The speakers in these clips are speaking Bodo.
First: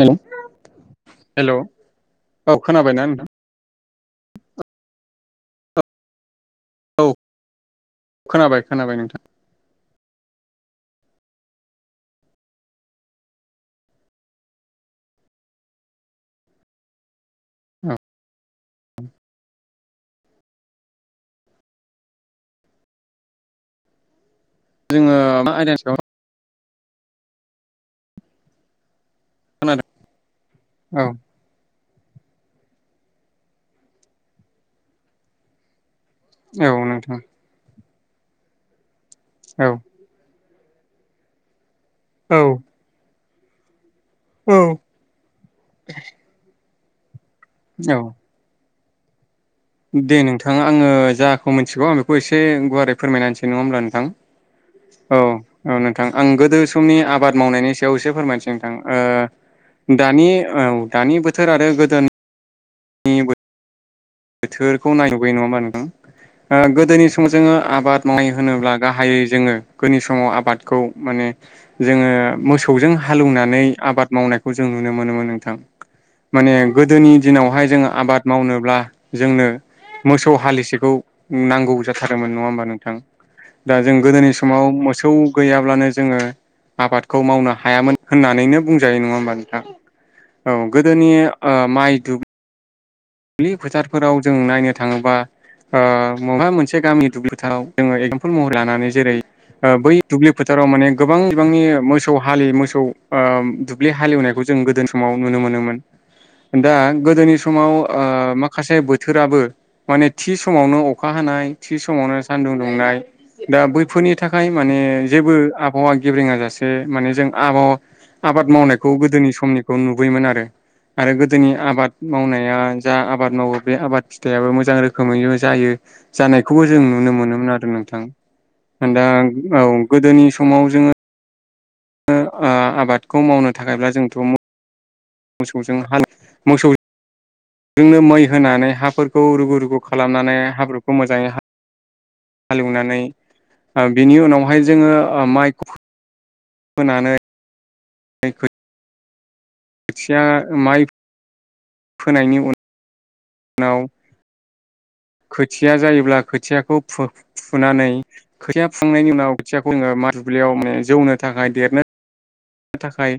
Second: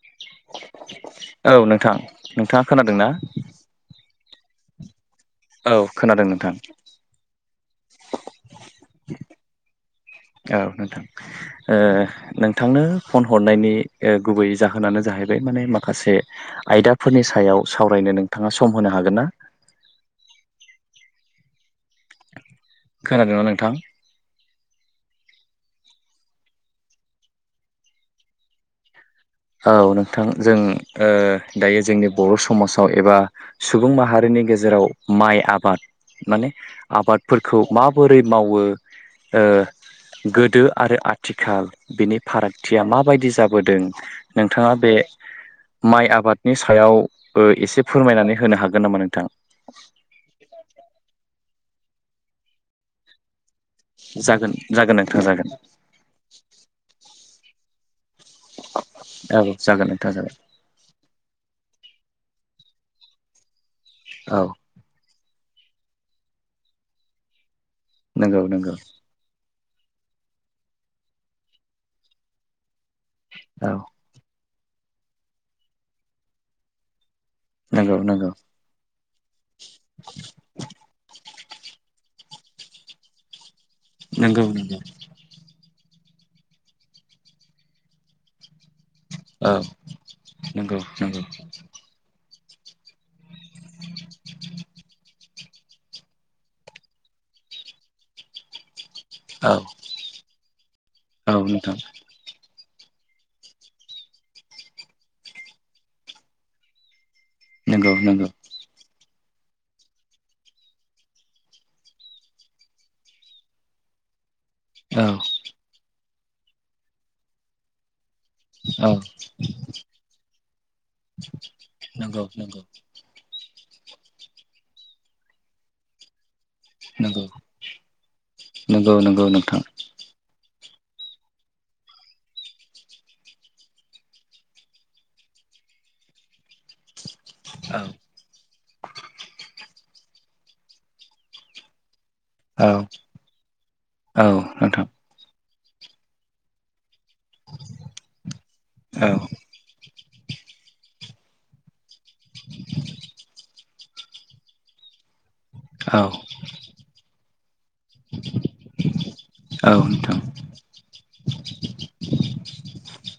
हेल' औ नोंथां नोंथाङा खोनादों खोनाबायना ना? नोंथां औ खोनादों नोंथां। औ खोनाबाय खोनाबाय नोंथां। औ नोंथां। ओ नोंथांनो फन हरनायनि गुबै जाहोनानो जाहैबाय माने माखासे आयदाफोरनि सायाव औ सावरायनो नोंथाङा सम होनो हागोन ना? खोनादोंना नोंथां? जोङो मा आयदानि सायाव औ खोनादों नोंथां जों औ दायो। जोंनि बर' समाजाव एबा सुबुं माहारिनि गेजेराव माइ आबाद। माने औ नोंथां आबादफोरखौ माबोरै मावो औ गोदो आरो आथिखाल बिनि औ फारागथिया माबायदि जाबोदों। औ नोंथाङा बे माइ आबादनि सायाव एसे औ फोरमायनानै होनो हागोन। गोननामा नोंथां दे नोंथां आङो जाखौ मिथिगौ आं बेखौ एसे गुवारै फोरमायनानै सै नङा होमब्ला नोंथां जागोन जागोन औ नोंथां जागोन औ नोंथां आं गोदो समनि आबाद मावनायनि बेयावसे फोरमायनोसै औ जागोन नोंथां नोंथां दानि जागोन औ दानि बोथोर आरो गोदो ए बो औ थोरखौ नायनोुबैयो नङा होमबा नोंथ गोदोनि समाव जोङो आबाद मावनाय नंगौ होनोब्ला नंगौ गाहायै जोङो गोदनि समाव आबादखौ माने जोङो मोसौ थौजों हालौवनानै औ आबाद मावनायखौ जों नुनो मोनोमोन नोंथां माने गोदोनि दिनावहाय जोङो नंगौ आबाद नंगौ मावनोब्ला जोंनो मोसौ हालिसेखौ नांगौ जाथार नङा होमबा नोंथां दा जों गोदोनि नंगौ समाव नंगौ मोसौ गैयाब्लानो जोङो आबादखौ मावनो हायामोन होननानैनो बुं ज नङा हबा औ नोंथां औ नंगौ गोदोनि नंगौ ओ माइ दुब्लि फोथारफोराव जों नायनो थाङोब्ला ओ माबा मोनसे गामि दुब्लि फोथाराव जोंङो एक्जामपोल महर लानानै जेरै औ बै दुब्लि फोथाराव माने गोबां औ बिबांनि नोंथां मोसौ हालि मोसौ खौ उम दुब्लि हालेवनायखौ जों गोदो समाव नुनो मोनोमोन दा गोदोनि समाव नंगौ नंगौ ओ माखासे बोथोराबो माने थि समावनो अखा हानाय थि समावनो सानदुं दुंनाय दा बैफोरनि थाखाय माने औ जेबो आबहावा गेब्रेङ जासे माने जों आबहावा आबाद मावनायखौ औ गोदोनि समनिखौ नुयोमोन आरो गोदोनि आबाद नंगौ मावनाया नंगौ जा आबाद मावो बे आबाद फिथाइाबो मोजां रोखोमैनो जायो जानाय खौबो जों नुनो नंगौ मोनोमोन आरो नंगौ नोंथां दा नंगौ नोंथां औ गोदोनि समाव जोङो ओ आबादखौ मावनो थाखायब्ला जोंथ' औ मोसौजोंनो मै होनानै हाफोरखौ रुगु रुगु खालामनानै हाब्रुखौ मोजांङै हा औ हालेवनानै बेनि औ उनावहाय नोंथां जोङो ओ माइखौ होनानै [unintelligible] औ बथिया माइ [unintelligible] फोनायनि उनाव नाव खोथिया औ जायोब्ला खोथियाखौ फु फुनानै खोथिया फुखांनायनि उनाव औ खोथियाखौ जोङो मइ नोंथां दुब्लियाव माने जौनो थाखाय देरनो थाखाय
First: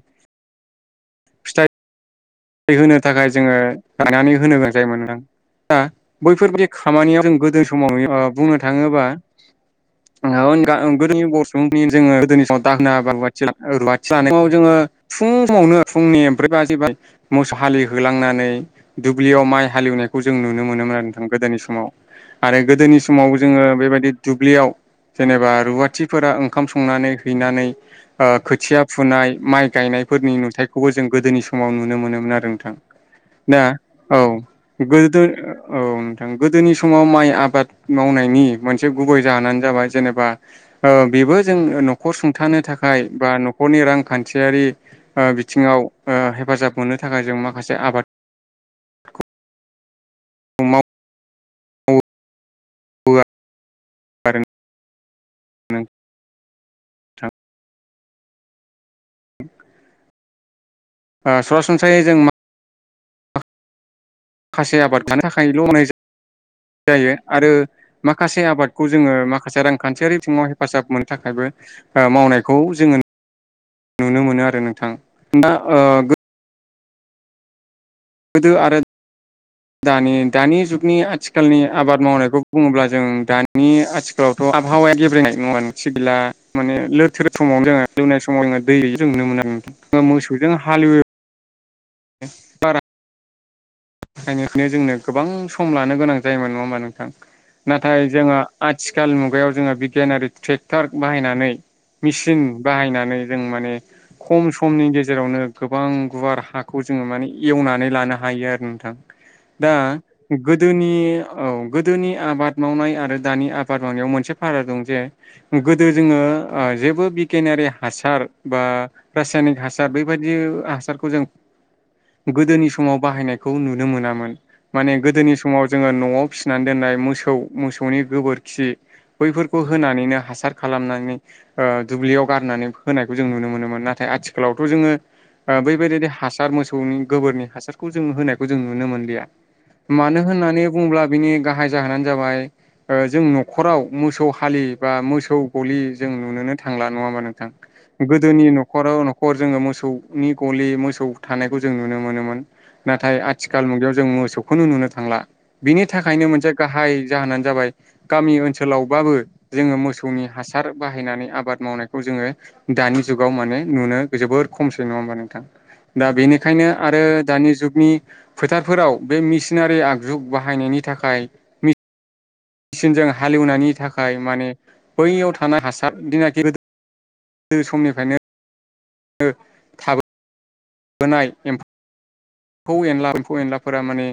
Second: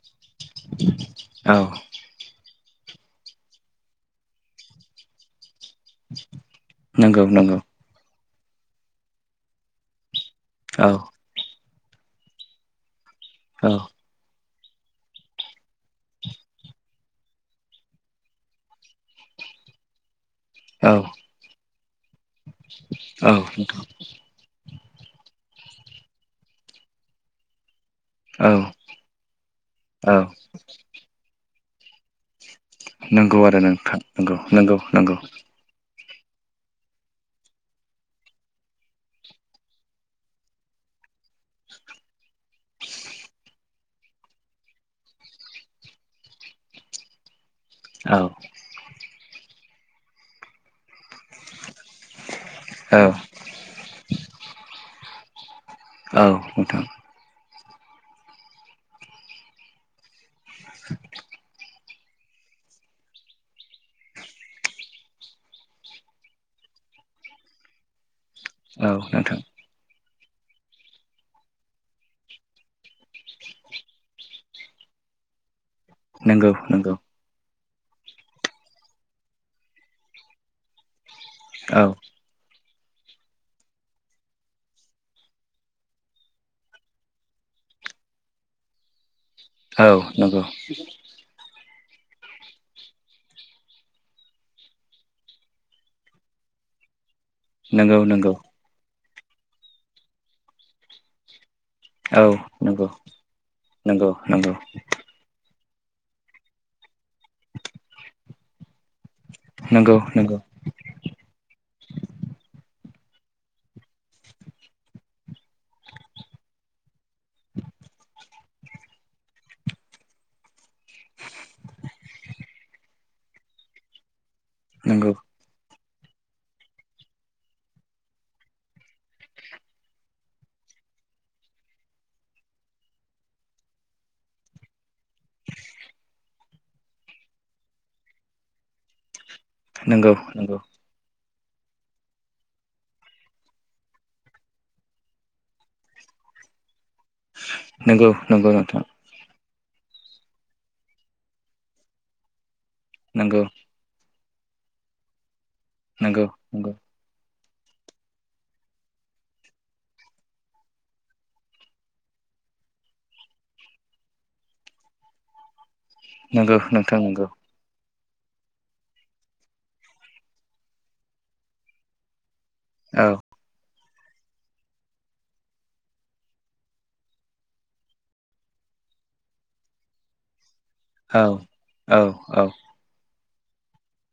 औ दै होनो थाखाय जोङो लायनानै होनो गोनां जायोमोन नोंथां। दा बैफोरबायदि खामानियाव नंगौ जों नंगौ गोदो समाव ओ बुंनो थाङोबा औ [unintelligible] [unintelligible] मोसौ हालिहोलांनानै दुब्लियाव माइ हालेवनायखौ जों नुनो औ मोनोमोन आरो नोंथां गोदोनि समाव। आरो गोदोनि समाव जोंङो औ बेबायदि दुब्लियाव जेनेबा रुवाथिफोरा ओंखाम संनानै हैनानै ओ खोथिया फुनाय माइ औ गायनायफोरनि नुथायखौबो जों गोदोनि समाव नुनो मोनोमोन आरो। नंगौ आरो दा नोंथां औ नंगौ नंगौ नंगौ गोदोथ' औ [unintelligible] गोदोनि समाव माइ आबाद मावनायनि मोनसे गुबै जाहोनानो जाबाय जेनेबा उम बेबो जों न'खर सुंथानो थाखाय बा न'खरनि रांखान्थियारि ओ बिथिङाव ओ ओ हेफाजाब मोननो थाखाय जों माखासे आबाद औ मावो [inaudible] औ आरो नोंथां औ नोंथां। ए [unintelligible] ओ सरासनस्रायै जों माखासे आबाद थानो थाखायल' [unintelligible] जायो आरो माखासे आबादखौ औ जोङो नोंथां माखासे रांखान्थियारि बिथिङाव हेफाजाब मोननो थाखायबो ओ मावनायखौ जोङो नुनो मोनो आरो नोंथां दा ओ नंगौ नंगौ। गोदो आरो दानि [inaudible] दानि जुगनि आथिखालनि औ आबाद मावनायखौ बुङोब्ला जों दानि आथिखालावथ' आबहावाया गेब्रेनाय [unintelligible] गैला माने लोरथोर सम समाव औ [unintelligible] नंगौ मोसौजों हालेवो बारा ओंखायनो जोंनो गोबां सम लानो गोनां जायोमोन नङा होमबा नोंथां? नंगौ नाथाय नंगौ जोङो आथिखाल मुगायाव जोङो बिगियानारि थेक्टार बाहायनानै औ मेसिन नंगौ बाहायनानै जों माने नंगौ खम समनि गेजेरावनो गोबां गुवार हाखौ जोङो माने एवनानै लानो हायो आरो। दा नंगौ नंगौ गोदोनि औ गोदोनि आबाद मावनाय आरो दानि आबाद मावनायाव मोनसे भाराक दं जे गोदो जोङो जेबो बिगियानारि हासार बा रासायनिक हासार बेबाददि हासारखौ जों गोदोनि समाव बाहायनायखौ नुनो मोनोन माने नंगौ गोदोनि समाव जोङो न'आव फिसिनानै दोननाय मोसौ मोसौनि गोबोरखि बैफोरखौ होनानैनो हासार खालामनानै ओ दुब्लियाव गारनानै होनायखौ जों नुनो मोनोमोन नाथाय आथिखालावथ' जोङो ओ बैबायदिनो हासार मोसौनि गोबोरनि हासारखौ जो होना खौ जों नुनो मोनलिया नंगौ नंगौ मानो होननानै बुङोब्ला बिनि गाहाय जाहोनानो जाबाय जों न'खराव मोसौ हालि बा मोसौ गलि जों नुुनोनो थां थांला नङा नोंथां? नंगौ गोदोनि नंगौ नोंथां न'आव न'खर जोङो मोसौनि गलि मोसौ थानायखौ जों नुनो मोनोमोन। नाथाय नांगौ आथिखाल जों मोसौखौनो नुनो थांला बिनि थाखायनो नंगौ मोनसे नंगौ गाहाय जो होनानो जाबाय गामि ओनसोलावबाबो जोङो मोसौनि हासार बाहायनानै आबाद मावनायखौ जोङो दानि जुगाव माने नुनो जोबोर खमसै नङा होमबा नोंथां? दा नंगौ बेनिखायनो नोंथां आरो नंगौ दानि जुगनि फोथारफोराव बे मेसिनारि आगजु बाहायनायनि थाखाय मेसिनजों औ हालेवनायनि थाखाय खाय माने बैयाव थानाय हासार दिनाखि गो गोदो समनिफ्रायनो [unintelligible] औ थाबोनाय औ औ एम्फौ एनला एम्फौ एनलाफोरा माने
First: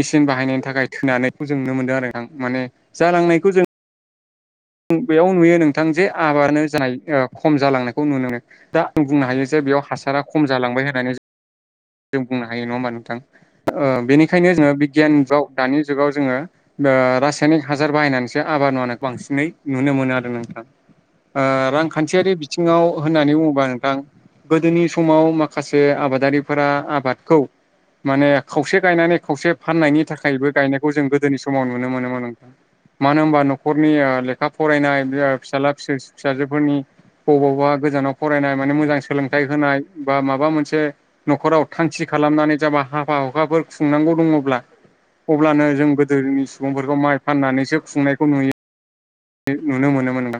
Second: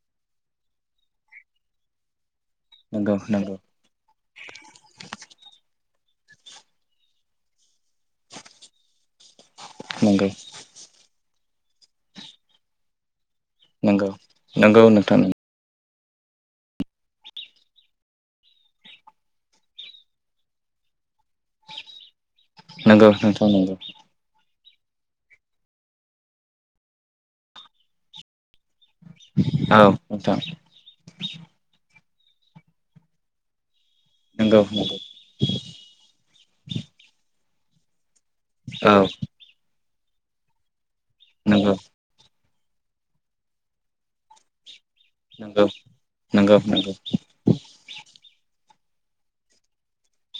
मेसिन बाहायनायनि थाखाय थोनानैखौ जों नुनो मोनदों आरो नोंथां माने नंगौ जालांनायखौ नंगौ जों [inaudible] बेयाव नुयो नोंथां जे आबादानो जानाय ओ खम जालांनायखौ नुनो मोनो दा आं बुंनो हायो बेयाव हासारा नंगौ खम जालांबाय होननानै जों बुंनो हायो नङा होमबा नोंथां ओ नंगौ बेनिखायनो जोङो नंगौ बिगियान नोंथां जुगाव दानि जुगाव जोङो ओ रासायनिक हासार बाहायनानैसो आबाद मावनायखौ बांसिनै नुनो मोनो आरो नोंथाङा। ओ रांखान्थियारि बिथिङाव नंगौ होननानै बुङोबा नंगौ नोंथां। गोदोनि समाव माखासे आबादारिफोरा आबादखौ माने खावसे गायनानै खौसे औ फाननायनि नोंथां थाखायबो गायनायखौ जों गोदोनि समाव नुनो मोनोमोन नोंथां मानो होनबार न'खरनि लेखा नंगौ नंगौ फरायनाय बे फिसाला फिसाजोफोरनि बबावबा गोजानाव फरायनाय माने औ मोजां सोलोंथाइ होनाय बा माबा मोनसे न'खराव नंगौ थांखि खालामनानै जाबा हााबा हुखाफोर खुंनांगौ दङब्ला नंगौ अब्लानो जों गोदोनि नंगौ नंगौ सुबुंफोरखौ माइ फाननानैसो खुंनायखौ नुयो। नुनो मोनोमोन नामा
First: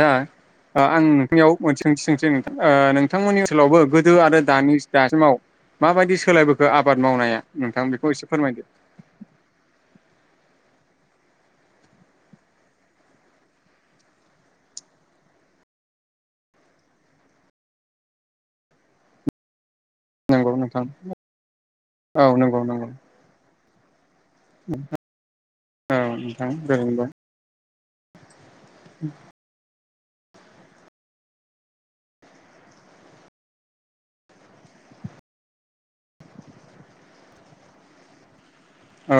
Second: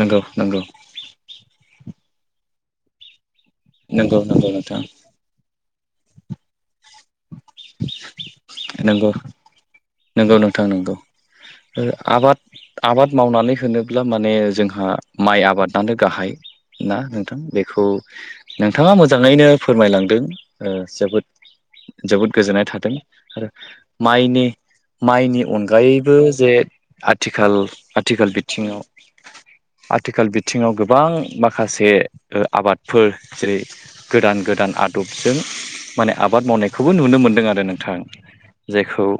दा नंगौ आं नोंथांनियाव सोंथि सोंसै नोंथां नोंथांमोननि ओनसोलावबो नंगौ गोदो आरो दानि नोंथां दासिमाव माबायदि सोलायबो बे आबाद मावनाया नोंथां बेखौ एसे फोरमायदो। नंगौ नंगौ नोंथां [inaudible] आबाद आबाद मावनानै होनोब्ला माने जोंहा माइ आबादानो गाहाय ना नोंथां बेखौ नोंथाङा मोजाङैनो। फोरमायलांदों नंगौ ओ नोंथां जोबोद जोबोद औ नंगौ गोजोननाय नंगौ थादों आरो माइनि माइनि औ अनगायैबो जे नोंथां गोरोंबो आथिखाल आथिखाल बिथिङाव आथिखाल बिथिङाव गोबां माखासे आबादफोर जेरै गोदान गोदान। आदबजों माने आबाद मावनाय खौबो नुनो मोनदों आरो नोंथां जायखौ औ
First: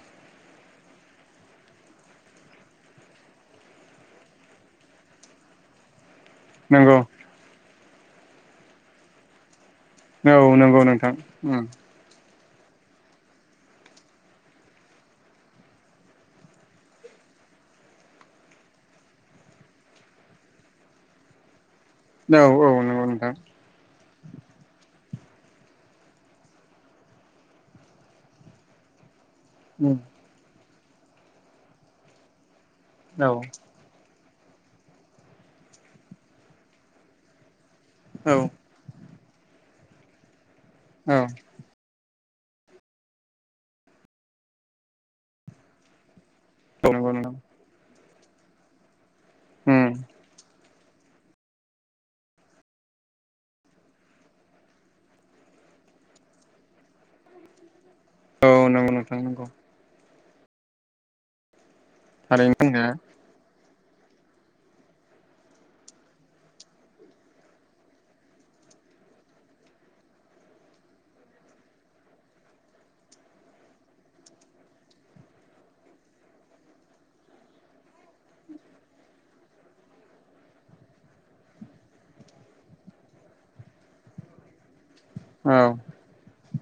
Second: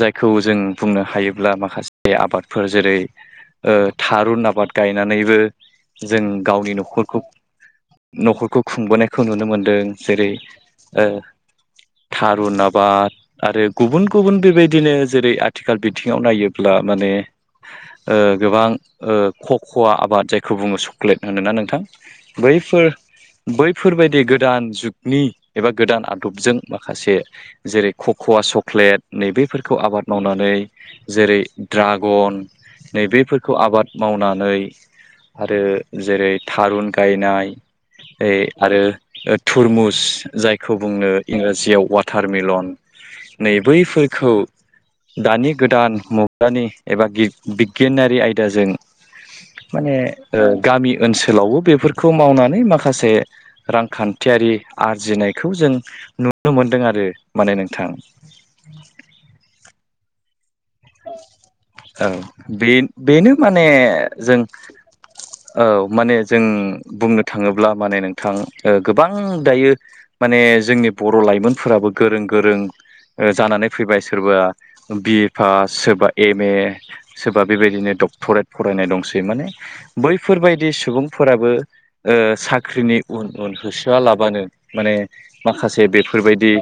जायखौ जों बुंनो हायोब्ला माखासे आबादफोर जेरै ओ थारुन आबाद गायनानैबो जों गावनि नंगौ नंगौ न'खरखौ न'खरखौ खुंबोनायखौ नुनो मोन्दों। औ नंगौ नोंथां उम थारुन आबाद आरो गुबुन गुबुन बेबायदिनो जेरै आथिखाल बिथिङाव नायोब्ला माने ओ गोबां ओ ख ख'वा आबाद जायखौ बुङो सक्लेट होनोना नोंथां? औ औ बैफोर नंगौ नोंथां बैफोरबायदि गोदान जुगनि एबा गोदान आदबजों माखासे जेरै खख'व चक्लेट नैबेफोरखौ उम आबाद मावनानै जेरै ड्रागन औ नैबेफोरखौ आबाद मावनानै ऐ आरो जेरै थारुन ऐ गायनाय औ औ आरो ओ थुरमुस जायखौ बुंनो इंराजियाव वार्ड टारमिलन नै बैफोरखौ दानि गोदान मु आदानि एबा नंगौ नोंथां बिगियानारि आयदाजों उम माने ओ गामि ओनसोलावबो बेफोरखौ मावनानै माखासे रांखान्थियारि आरजिनाय। खौ जों नुनो मोनदों आरो माने नोंथां। औ नंगौ नोंथांनो नोंगौ। औ थारैनो बे बुंनाया बेनो माने जों औ माने जों बुंनो थाङोब्ला माने नोंथां ओ गोबां दायो माने जोंनि बर' लाइमोनफोराबो गोरों गोरों जानानै फैबाय सोरबा बिफ ओ सोरबा एम ए सोरबा बेबायदिनो डक्टरेट फरायनाय दंसै माने बैफोर बेफोरबायदि सुबुंफोराबो ओ साख्रिनि उन उन होसोआलाबानो माने औ माखासे बेफोरबायदि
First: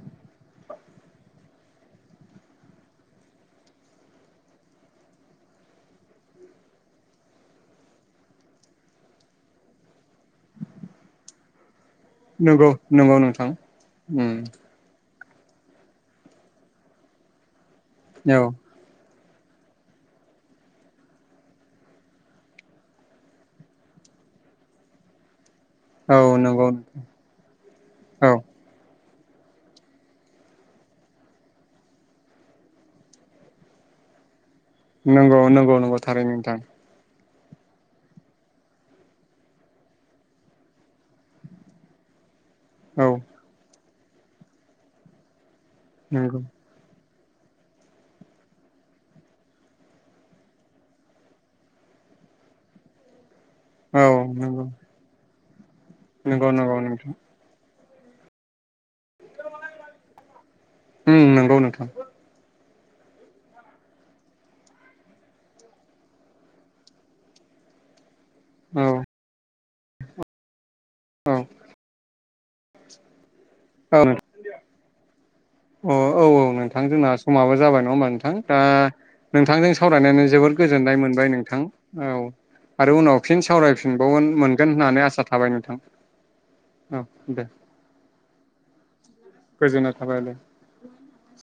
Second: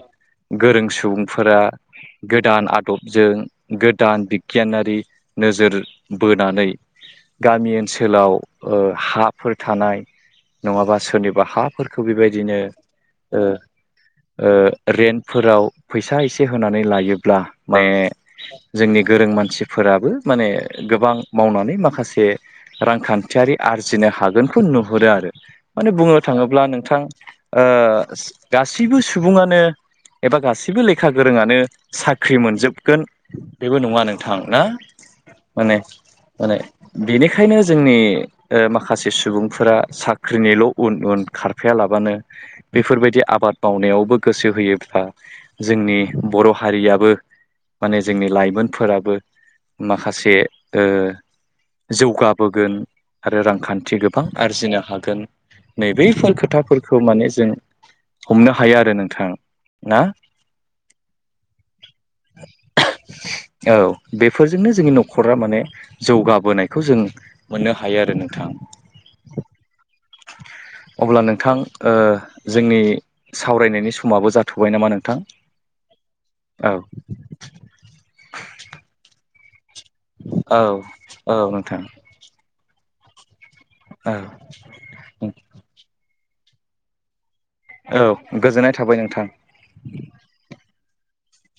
गोरों सुबुंफोरा गोदान आदबजों गोदान बिगियानारि नोजोर बोनानै गामि ओनसोलाव ओ हाफोर थानाय नङाबा सोरनिबा हाफोर खौ बेबायदिनो नंगौ नंगौ ओ नोंथां उम ओ रेन्ट फोराव फैसा एसे होनानै लायोब्ला माने औ जोंनि गोरों मानसि मानसिफोराबो माने गोबां मावनानै माखासे रांखान्थियारि आरजिनो हागोन खौ नुहोरो आरो माने बुंनो औ थाङोब्ला नंगौ नोंथां ओ औ गासिबो सु सुबुङानो एबा गासिबो लेखा गोरोंङानो साख्रि मोनजोबगोन बेबो नङा नोंथां ना नंगौ माने नंगौ नंगौ थारैनो माने नोंथां बेनिखायनो जोंनि ओ माखासे सुबुंफोरा साख्रिनिल' उन उन खारफाया लाबानो [inaudible] औ बेफोरबायदि आबाद मावनायावबो गोसो होयोब्ला जोंनि नंगौ बर' हारियाबो माने जोंनि लाइमोनफोराबो माखासे ओ जौगाबोगोन आरो रांखान्थि औ गोबां नंगौ आरजिनो हागोन। नै बैफोर नंगौ नंगौ खोथाफोरखौ नोंथां माने जों हमनो हायो आरो नों उम नंगौ नोंथां। [unintelligible] औ बेफोरजोंनो जोंनि न'खरा माने जौगाबोनायखौ जों मोननो हायो आरो नोंथां। औ अब्ला औ नोंथां ओ जोंनि सावरायनायनि औ समाबो जाथ'बाय नामा नोंथां? अ औ औ नोंथां जोंना समाबो जाबाय नङा होमबा नोंथां दा नोंथांजों सावरायनानै जोबोर औ गोजोननाय मोनबाय नोंथां औ आरो उनाव फिन औ सावरायफिनबावनो मोनगोन होननानै आसा थाबाय नोंथां औ। दे औ गोजोननाय थाबाय नोंथां गोजोननाय थाबाय दे।